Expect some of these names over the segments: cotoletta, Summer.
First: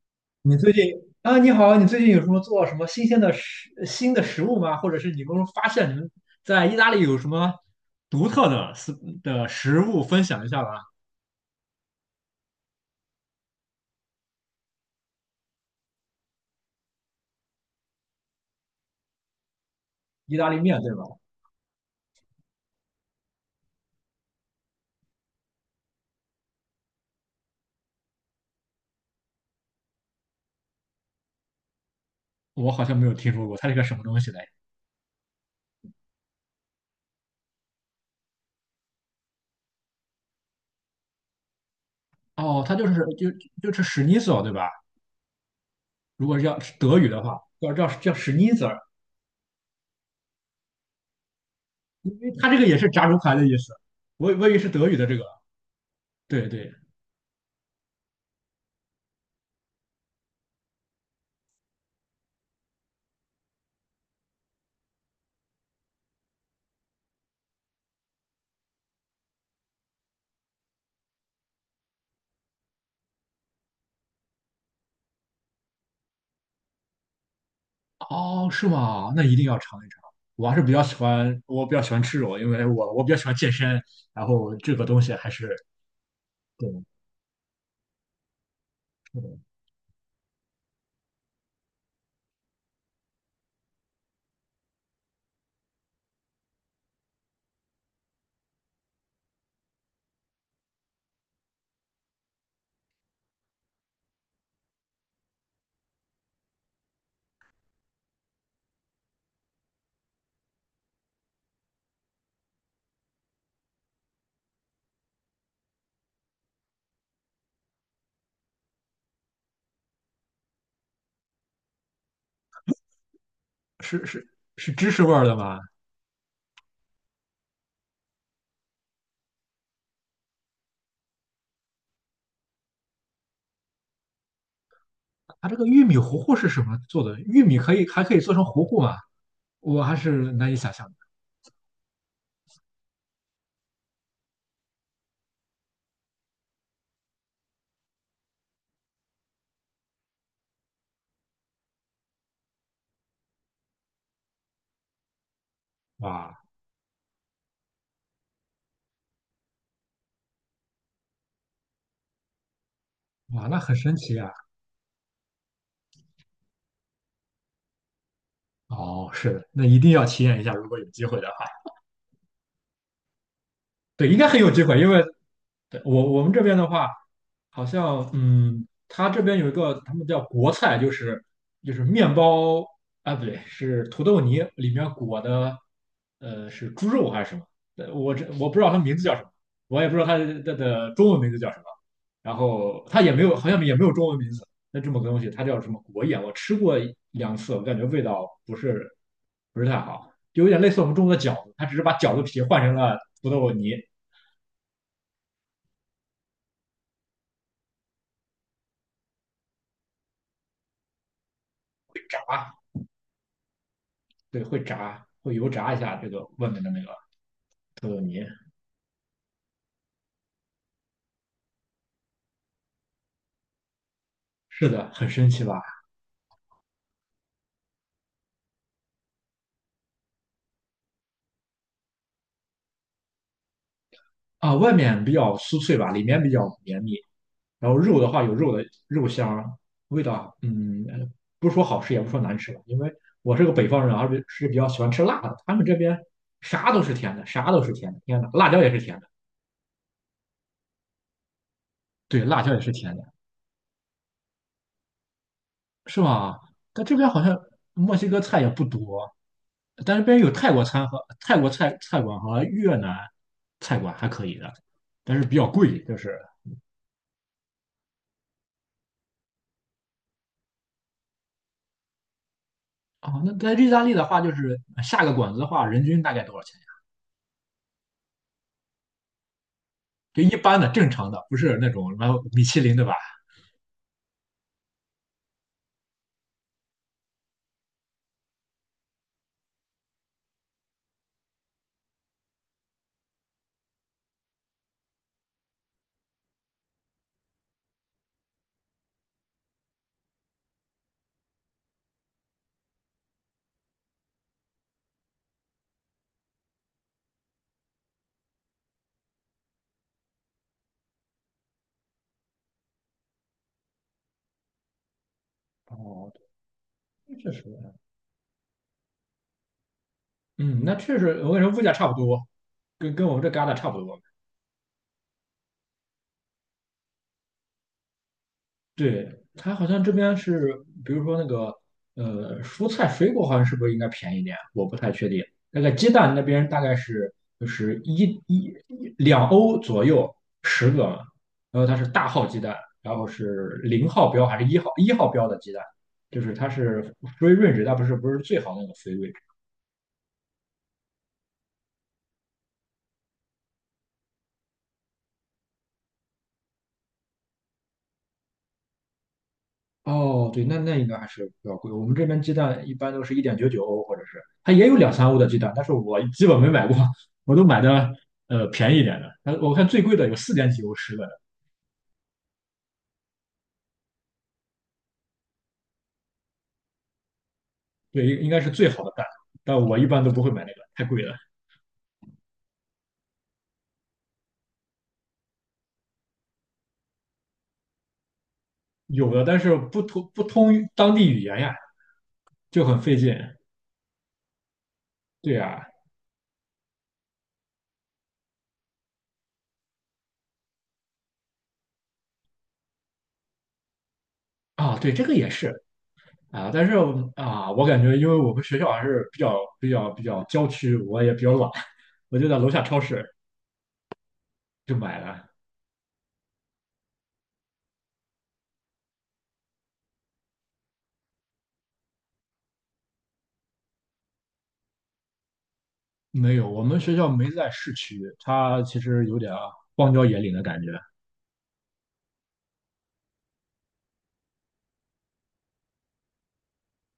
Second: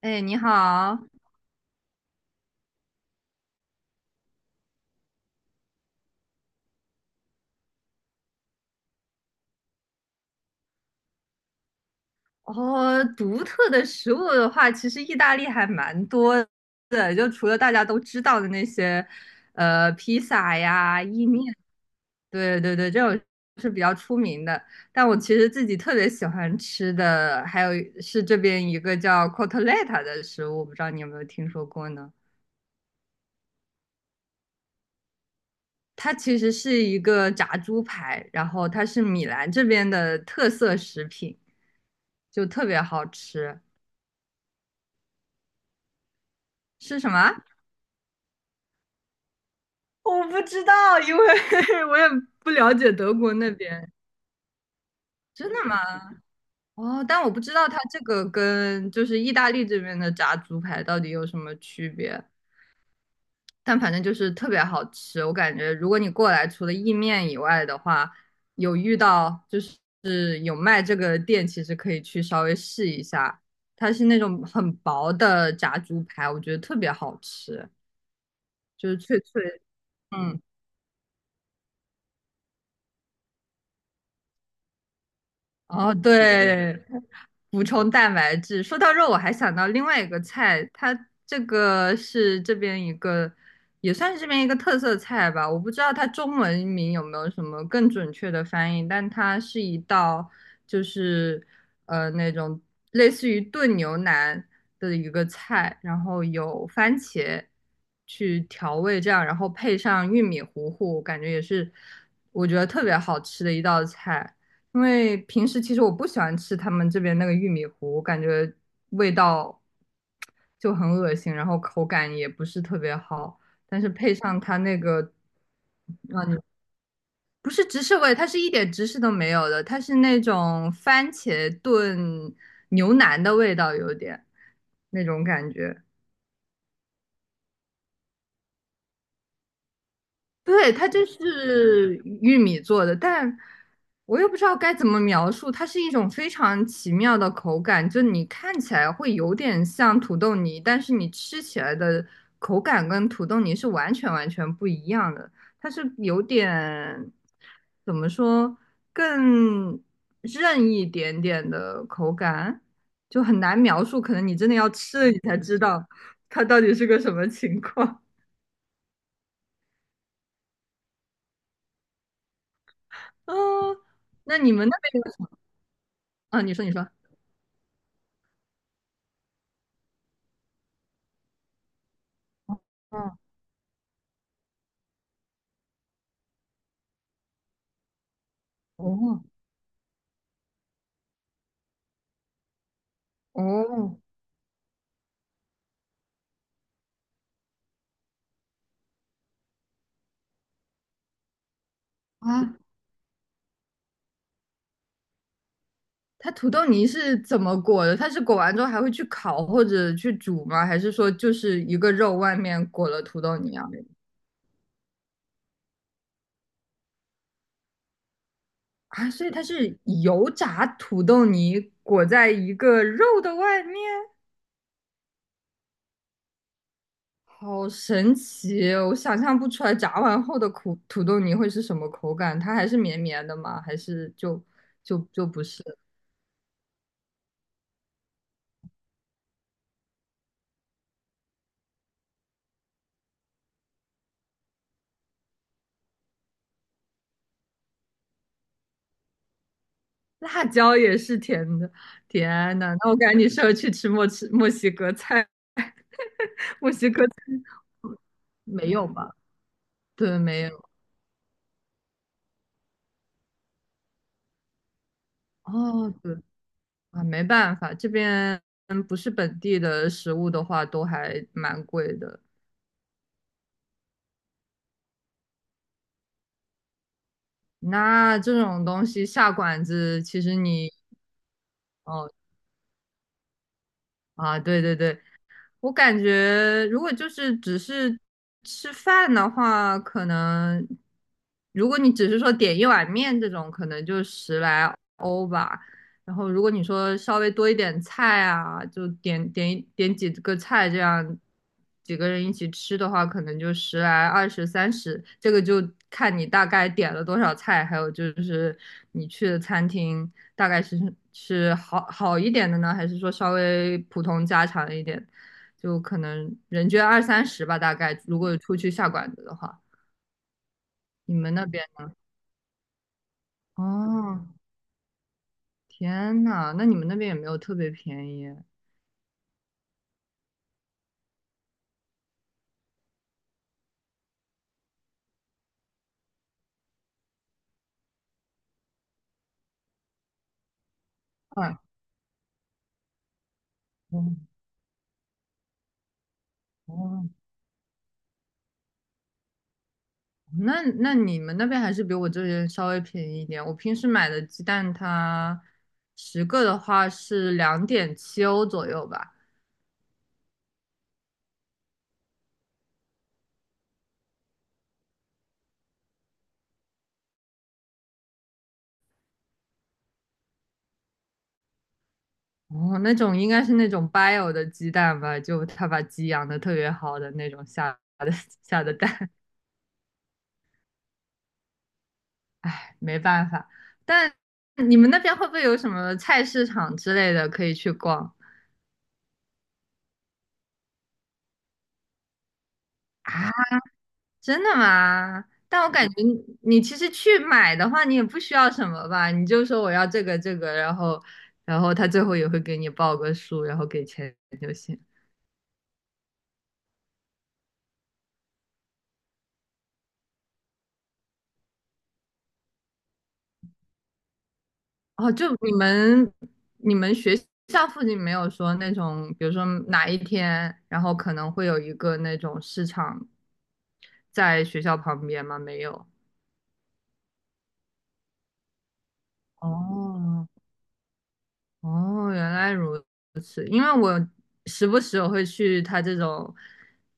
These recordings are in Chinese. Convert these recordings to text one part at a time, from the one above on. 哎，你你最近好。啊，你好，你最近有什么做什么新的食物吗？或者是你们发现你们在意大利有什么独特的食物分享一下吧？哦，独特的食物的话，其实意大利还蛮多的，就除了大家都知道的那些，披意大萨利面，对吧？呀、意面，对对对，这种是比较出名的。但我其实自己特别喜欢吃的，还有是这边一个叫 cotoletta 的食物，不知道你有没有听说过呢？我好像没有听说过，它是个什么东西嘞？它其实是一个炸猪排，然后它是米兰这边的特色食品，就哦，特它别就是好就吃。就是史尼索，对吧？如果是要是德是语什的么？话，叫史尼索，我不知道，因为 我也因为它不这个了也是解炸德猪国排的那意思。边。我以为是德语的这个，真的吗？对对，哦，但我不知道它这个跟就是意大利这边的炸猪排到底有什么区别，但反正就是特别好吃。我感觉如果你过来除了意面以外的话，有遇到就是有卖这个店，其实可以去稍微试一下。它是那种很薄的炸猪排，我觉得特别好吃，哦，是就是吗？脆那一定要脆。尝一尝。嗯，我还是比较喜欢，我比较喜欢吃肉，因为我比较喜欢健身，然后这个东西还是哦，对，对。补充蛋白质。说到肉，我还想到另外一个菜，它这个是这边一个，也算是这边一个特色菜吧。我不知道它中文名有没有什么更准确的翻译，但它是一道就是那种类似于炖牛腩的一个菜，然后有番茄去调味这样，然后配上玉米糊糊，感觉也是我觉得特别好吃的一道菜。因为平时其实我不喜欢吃他们这边那个玉米糊，我感觉味道就很恶心，然后口感也不是特别好。但是是的，配是是，上它是那芝士个味儿的吗？不是芝士味，它是一点芝士都没有的，它是那种番茄炖牛腩的味道，有点那种它感这个觉。玉米糊糊是什么做的？玉米还可以做成糊糊吗？我还是难以对，想它象的。就是玉米做的，但我又不知道该怎么描述，它是一种非常奇妙的口感，就你看起来会有点像土豆泥，但是你吃起来的口感跟土豆泥是完全完全不一样的，它是有哇，点，怎么说，更韧一点点的口感，就很哇，那难很描神述，可奇能啊！你真的要吃了你才知道它到底是个什么情况。哦，是的，那一定要体验一下，如果有机会的话，哦，对，应该那很有你机们会，那因边？为对，我们啊，这你边说的你说，话。好像它这边有一个他们叫国菜，就是面包啊，哦不对，是土豆泥里面裹的，是猪肉还是什么？我不知道它名字叫什哦么，我也不知道它的中文名字叫什么。然后它也没有，好像也没有哦中文名字。那这么个东西，它叫什么国宴？我吃过2次，我感觉味道不是太好，就有点类似我们中国的饺子，它只是把饺子皮啊，换成了土豆泥，它土豆泥是怎么裹的？它是裹完之后还会去烤或者去煮吗？还是说就是一个肉炸，外面裹了土豆泥啊？对，会炸，会油炸一下这个外面的那个。土豆泥，啊，所以它是油炸土豆泥裹在一个肉的外面，是的，很神奇吧？好神奇哦，我想象不出来炸完后的苦土豆泥会是什么口感，它还是绵绵的吗？还是就啊，外就面比就较不是？酥脆吧，里面比较绵密。然后肉的话有肉的肉香，味道，不说好吃也不说难吃吧，因为我是个北方人，而且是比较喜欢吃辣的。他们这边啥都是甜的，啥都是甜的，天呐，辣椒也是甜的，辣椒也是甜的，对，辣椒天也是呐，那甜我的，感觉你适合去吃墨西哥菜，是吧？但这边好像墨西哥菜也不没有吧？多，但是这边对，有没泰国有。餐和泰国菜菜馆和越南菜馆还可以的，但是比较贵，哦，就对是。啊，没办法，这边不是本地的食物的话，都还蛮贵的。哦，那在意大利的话，就是下个馆子的话，人均大概多少钱呀？那这种东西下馆子，其就实一般的、你正常的，不是那种什哦么米其林，对吧？啊，对对对，我感觉，如果就是只是吃饭的话，可能如果你只是说点一碗面这种，可能就十来欧吧。然后如果你说稍微多一点菜啊，就一点几个菜，这样几个人一起吃的话，可能就十来、二十、三十，这个就看你大概点了多少菜，还有就是你去的餐厅大概是好一点的呢，还是说稍微普通家常一点的就可哦，能人均二那三确实，十吧，大概如果出去下馆子的话，嗯，那确你实，我跟们你那说，物边价差不多，跟我们这旮沓差不多。哦，天呐，那你们那边也没有特别便宜，对，它好像这边是，比如说那个蔬菜水果好像是不是应该便宜点？我不太确定。那个鸡蛋那边大概是，就是一两欧左右十个嘛，啊，然后它是大号鸡蛋，然后是0号标嗯还是一号标的鸡蛋，就是它是 哦，free range，它不是最好的那个 g e。 那你们那边还是比我这边稍微便宜一点。我平时买的鸡蛋它十个的话是2.7欧左右吧。哦，对，那应该还是比较贵。我们这边鸡蛋一般都是1.99欧，或者是它也有两三欧的鸡蛋，但是我基本没买过，我都买的便宜一点的。但我看最贵的有四点几欧十个的，哦，那种应该是那种 bio 的鸡蛋吧，就他把鸡养的特别好的那种对，应该是下最的好的蛋，蛋。但我一般都不会买那个，太贵了。没办法。但你们那边会不会有什么菜市场之类的可以去逛有的，但是不通当地语言呀，就很费劲。啊？真的吗？对但呀，我感觉你其实去买的话，你也不需要什么吧？你就说我要这个这个，然后他最后也会给你报个数，然后给钱就啊，啊行。对，这个也是啊，但是啊，我感觉因为我们学校还是比较郊区，我也比较懒，我就在楼下超市就买哦，就了。你们学校附近没有说那种，比如说哪一天，然后可能会有一个那种市场在学校旁边吗？没有。没有，我们学校没在市区，它其实有点啊荒郊野哦，岭的感觉。哦，原来如此。因为我时不时我会去他这种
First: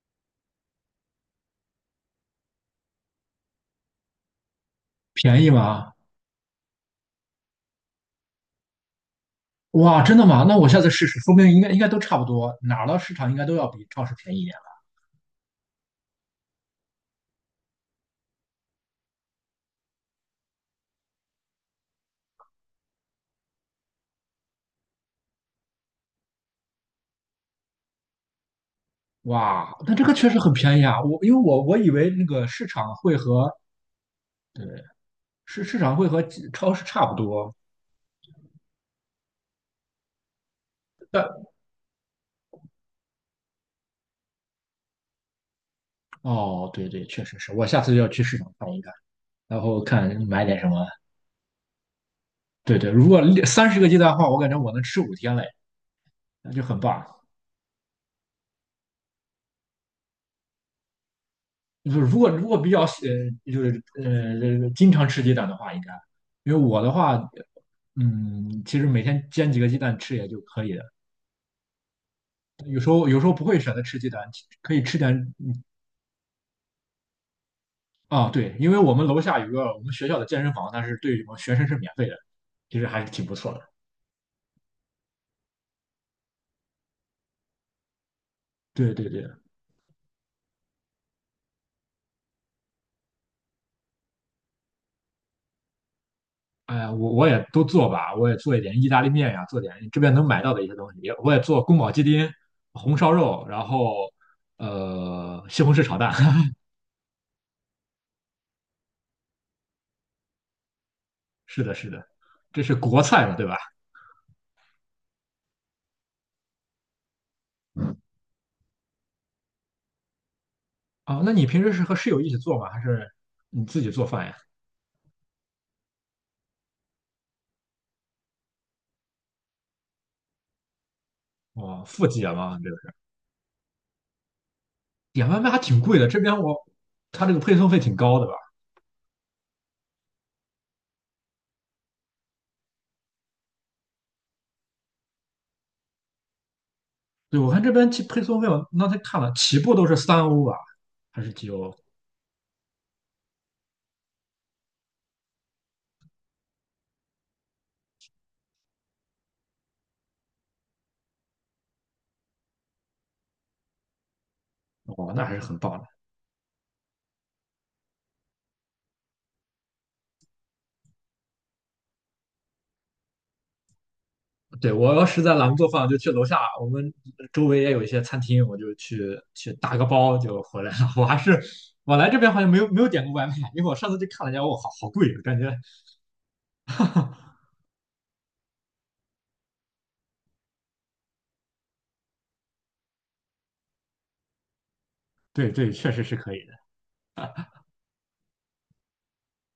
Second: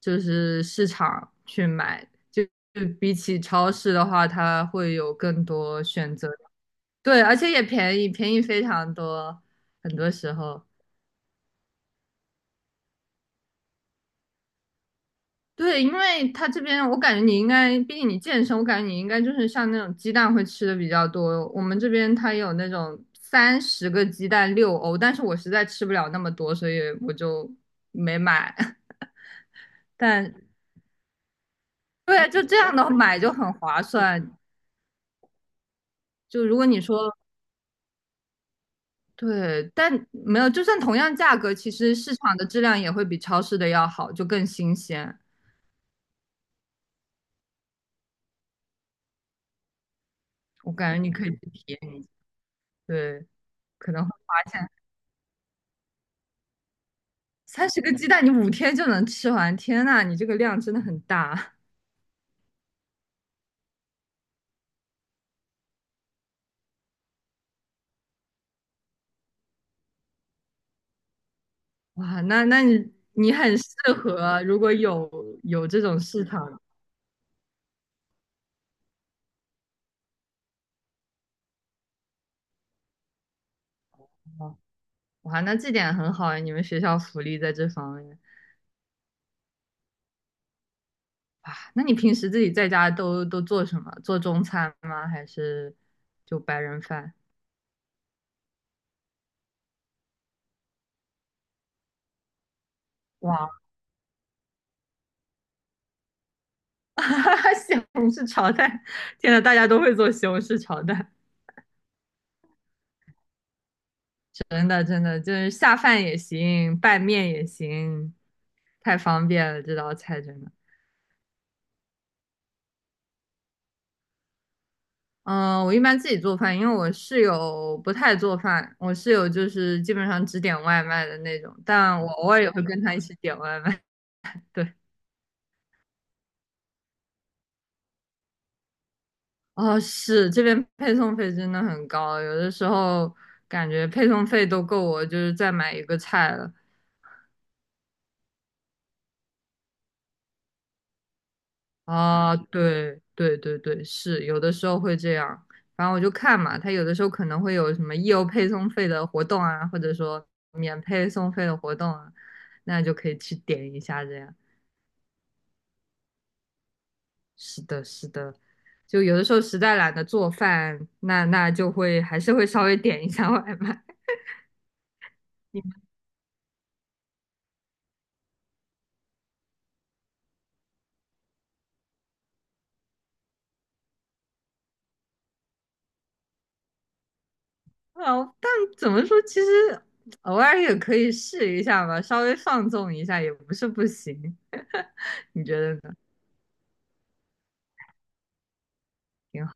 就是市场去买，就比起超市的话，它会有便更宜多吗？选择。对，而且也便宜，便宜非常多，很哇，多真的时吗？那候。我下次试试，说不定应该都差不多，哪儿的市场应该都要比超市便宜一点了，对，因为他这边我感觉你应该，毕竟你健身，我感觉你应该就是像那种鸡蛋会吃的比较多。我们这边它有那种三十个鸡蛋6欧，但是我实在吃不了那么多，所以我就没买。哇，那这个确但实很便宜啊！我因为我以为那对，就个这市样的场会买就和，很划算。对，市场会和就如果超你市差不说多，对，但没有，就算同样价但格，其实市场的质量也会比超市的要好，就更新鲜。哦，对对，确实是我下次要去市场看一看，然后看买点什我么。感觉你可以去体验一下。对对，如果对，三十个可鸡能会蛋的话，我感发觉现我能吃5天嘞，那就很棒。三十个鸡蛋你5天就能吃完，天呐，你这个量真的很大就是如果比较就是经常吃鸡蛋的话，应该，因为我的话，其实每天煎几个鸡蛋吃也就可以了。哇！那有时你候有时候你不很会适选择吃鸡蛋，合，如可果以吃点嗯有这种市场的啊，对，因为我们楼下有个我们学校的健身房，但是对我们学生是免费的，其实还是挺不错的。话，哇，那这点很好啊，你们学校福利在这方面。对对对，啊，那你平时自己在家都做什么？做中餐吗？还是就白哎人呀，我饭？我也都做吧，我也做一点意大利面呀，做点这边能买到的一些东西，我也做宫保鸡丁、红烧肉，哇，然后西红柿炒蛋。西红柿炒蛋！天呐，大家都会做西红柿炒蛋，是的，是的，这是国菜嘛，对吧？真的真的就是下饭也行，拌面也行，太方便了这道菜真的。哦，那你平时是和室友一起做吗？还是你自己做饭呀？嗯，我一般自己做饭，因为我室友不太做饭，我室友就是基本上只点外卖的那种，哦，但富我姐偶尔也嘛，会这个跟是他一起点外卖。对。点外卖还挺贵的，这边他这个配送费挺高的吧？哦，是，这边配送费真的很高，有的时候感觉配送费都够我就是再买一个菜了。对，我看这边起配送费，我那才看了，起步都是三欧吧，还是几欧？啊，对对对对，是，有的时候会这样。反正我就看嘛，他有的时候可能会有什么义优配送费的活动啊，或者说免配送费的活动啊，那就可以去点一下这样。哦，那还是很棒的。是的，是的，就有的时候实在懒得做饭，那就会还是会稍微点一下外卖。对，我要实在懒得做 饭，我就去楼下，我们周围也有一些餐厅，我就去打个包就回来了。我还是我来这边好像没有点过外卖，因为我上次去看了一下，我好贵，感觉哦，但怎么说，其实偶尔也可以试一下吧，稍微放纵一下也不是不行。你对觉对，得确呢？实是可以的。挺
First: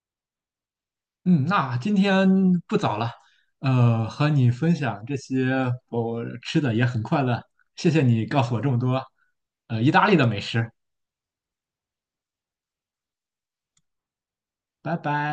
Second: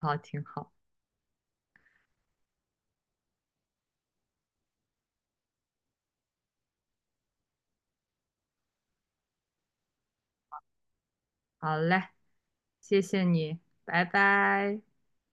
好，挺好。嗯，那今天不早了，和你分享这些我吃的也很快乐，谢谢你告诉我这么多，意大利的美食，好嘞，谢谢你，拜拜。拜拜。